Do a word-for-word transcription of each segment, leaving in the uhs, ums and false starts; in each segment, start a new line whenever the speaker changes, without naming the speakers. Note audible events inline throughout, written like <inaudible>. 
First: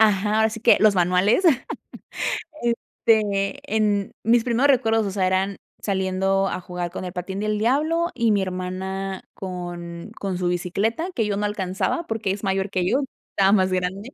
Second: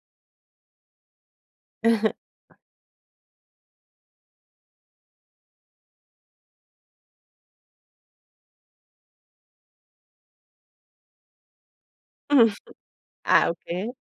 Ajá, ahora sí que los manuales.
<chuckles>
<laughs> Este, en mis primeros recuerdos, o sea, eran saliendo a jugar con el patín del diablo y mi hermana con con su bicicleta, que yo no alcanzaba porque es
Mm,
mayor que yo,
ah,
estaba más
okey.
grande.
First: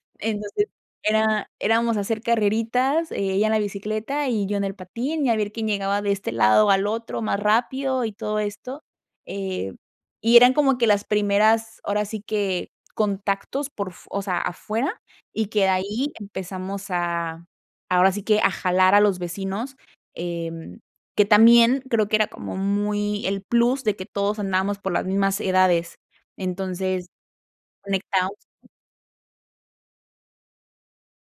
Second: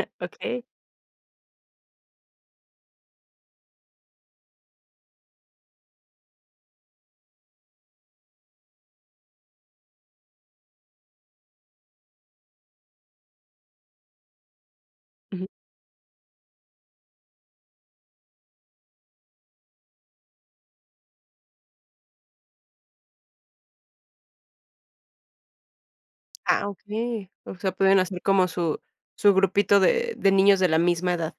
<chuckles> Okey.
Entonces, era éramos a hacer carreritas, eh, ella en la bicicleta y yo en el patín, y a ver quién llegaba de este lado al otro más rápido y todo esto, eh, y eran como que las primeras, ahora sí que contactos por f o sea, afuera,
Ujú.
y que de ahí empezamos a ahora sí que a jalar a los vecinos. Em, que también creo que era como muy el plus de que todos andábamos por las mismas edades.
Ah
Entonces
okey, ósea pueden hacer
conectados.
como su su grupito de de niñas de la misma edad.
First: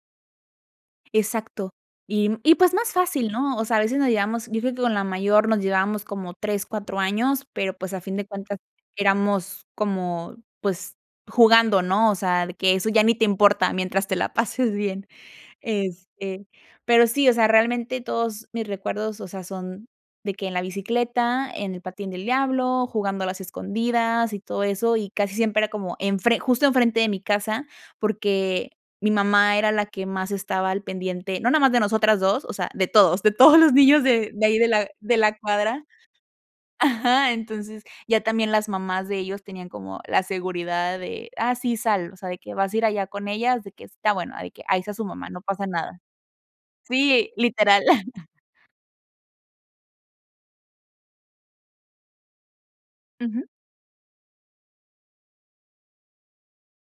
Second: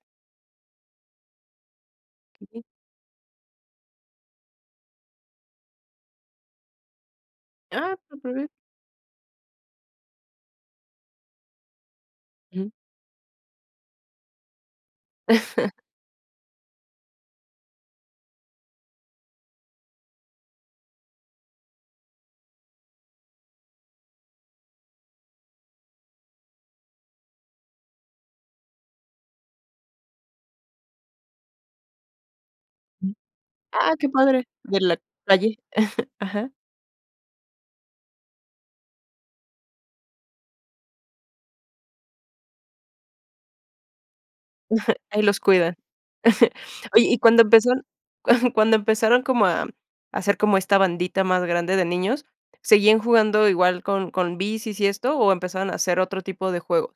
Exacto. Y y
Sí.
pues más fácil, ¿no? O sea, veces nos llevamos, yo creo que con la mayor nos llevábamos como tres, cuatro años, pero pues
Ah.
a fin de
Superbien.
cuentas éramos como pues jugando, ¿no? O sea,
Ujú.
que eso ya ni te importa mientras te la pases bien.
<chuckles>
Este, pero sí, o sea, realmente todos mis recuerdos, o sea, son de que en la bicicleta, en el patín del diablo, jugando a las escondidas y todo eso, y casi siempre era como enfre justo enfrente de mi casa, porque mi mamá era la que más estaba al pendiente, no nada más de nosotras dos, o sea, de todos, de todos los
Ah,
niños
qué
de
padre.
de ahí de
Y en
la
la
de la
calle.
cuadra,
<chuckles> Ajá.
ajá. Entonces ya también las mamás de ellos tenían como la seguridad de: "Ah, sí, sal" o sea, de que "vas a ir allá con ellas", de que "está bueno", de que "ahí está
<chuckles>
su
Ahí
mamá,
los
no pasa
cuidan.
nada".
<chuckles> Oye, y
Sí,
cuando empezaron
literal. <chuckles>
<chuckles> cuando empezaron como a a hacer como esta bandita más grande de niños, ¿seguían
Ujú.
jugando igual con con bicis y esto o empezaron a hacer otro tipo de juego?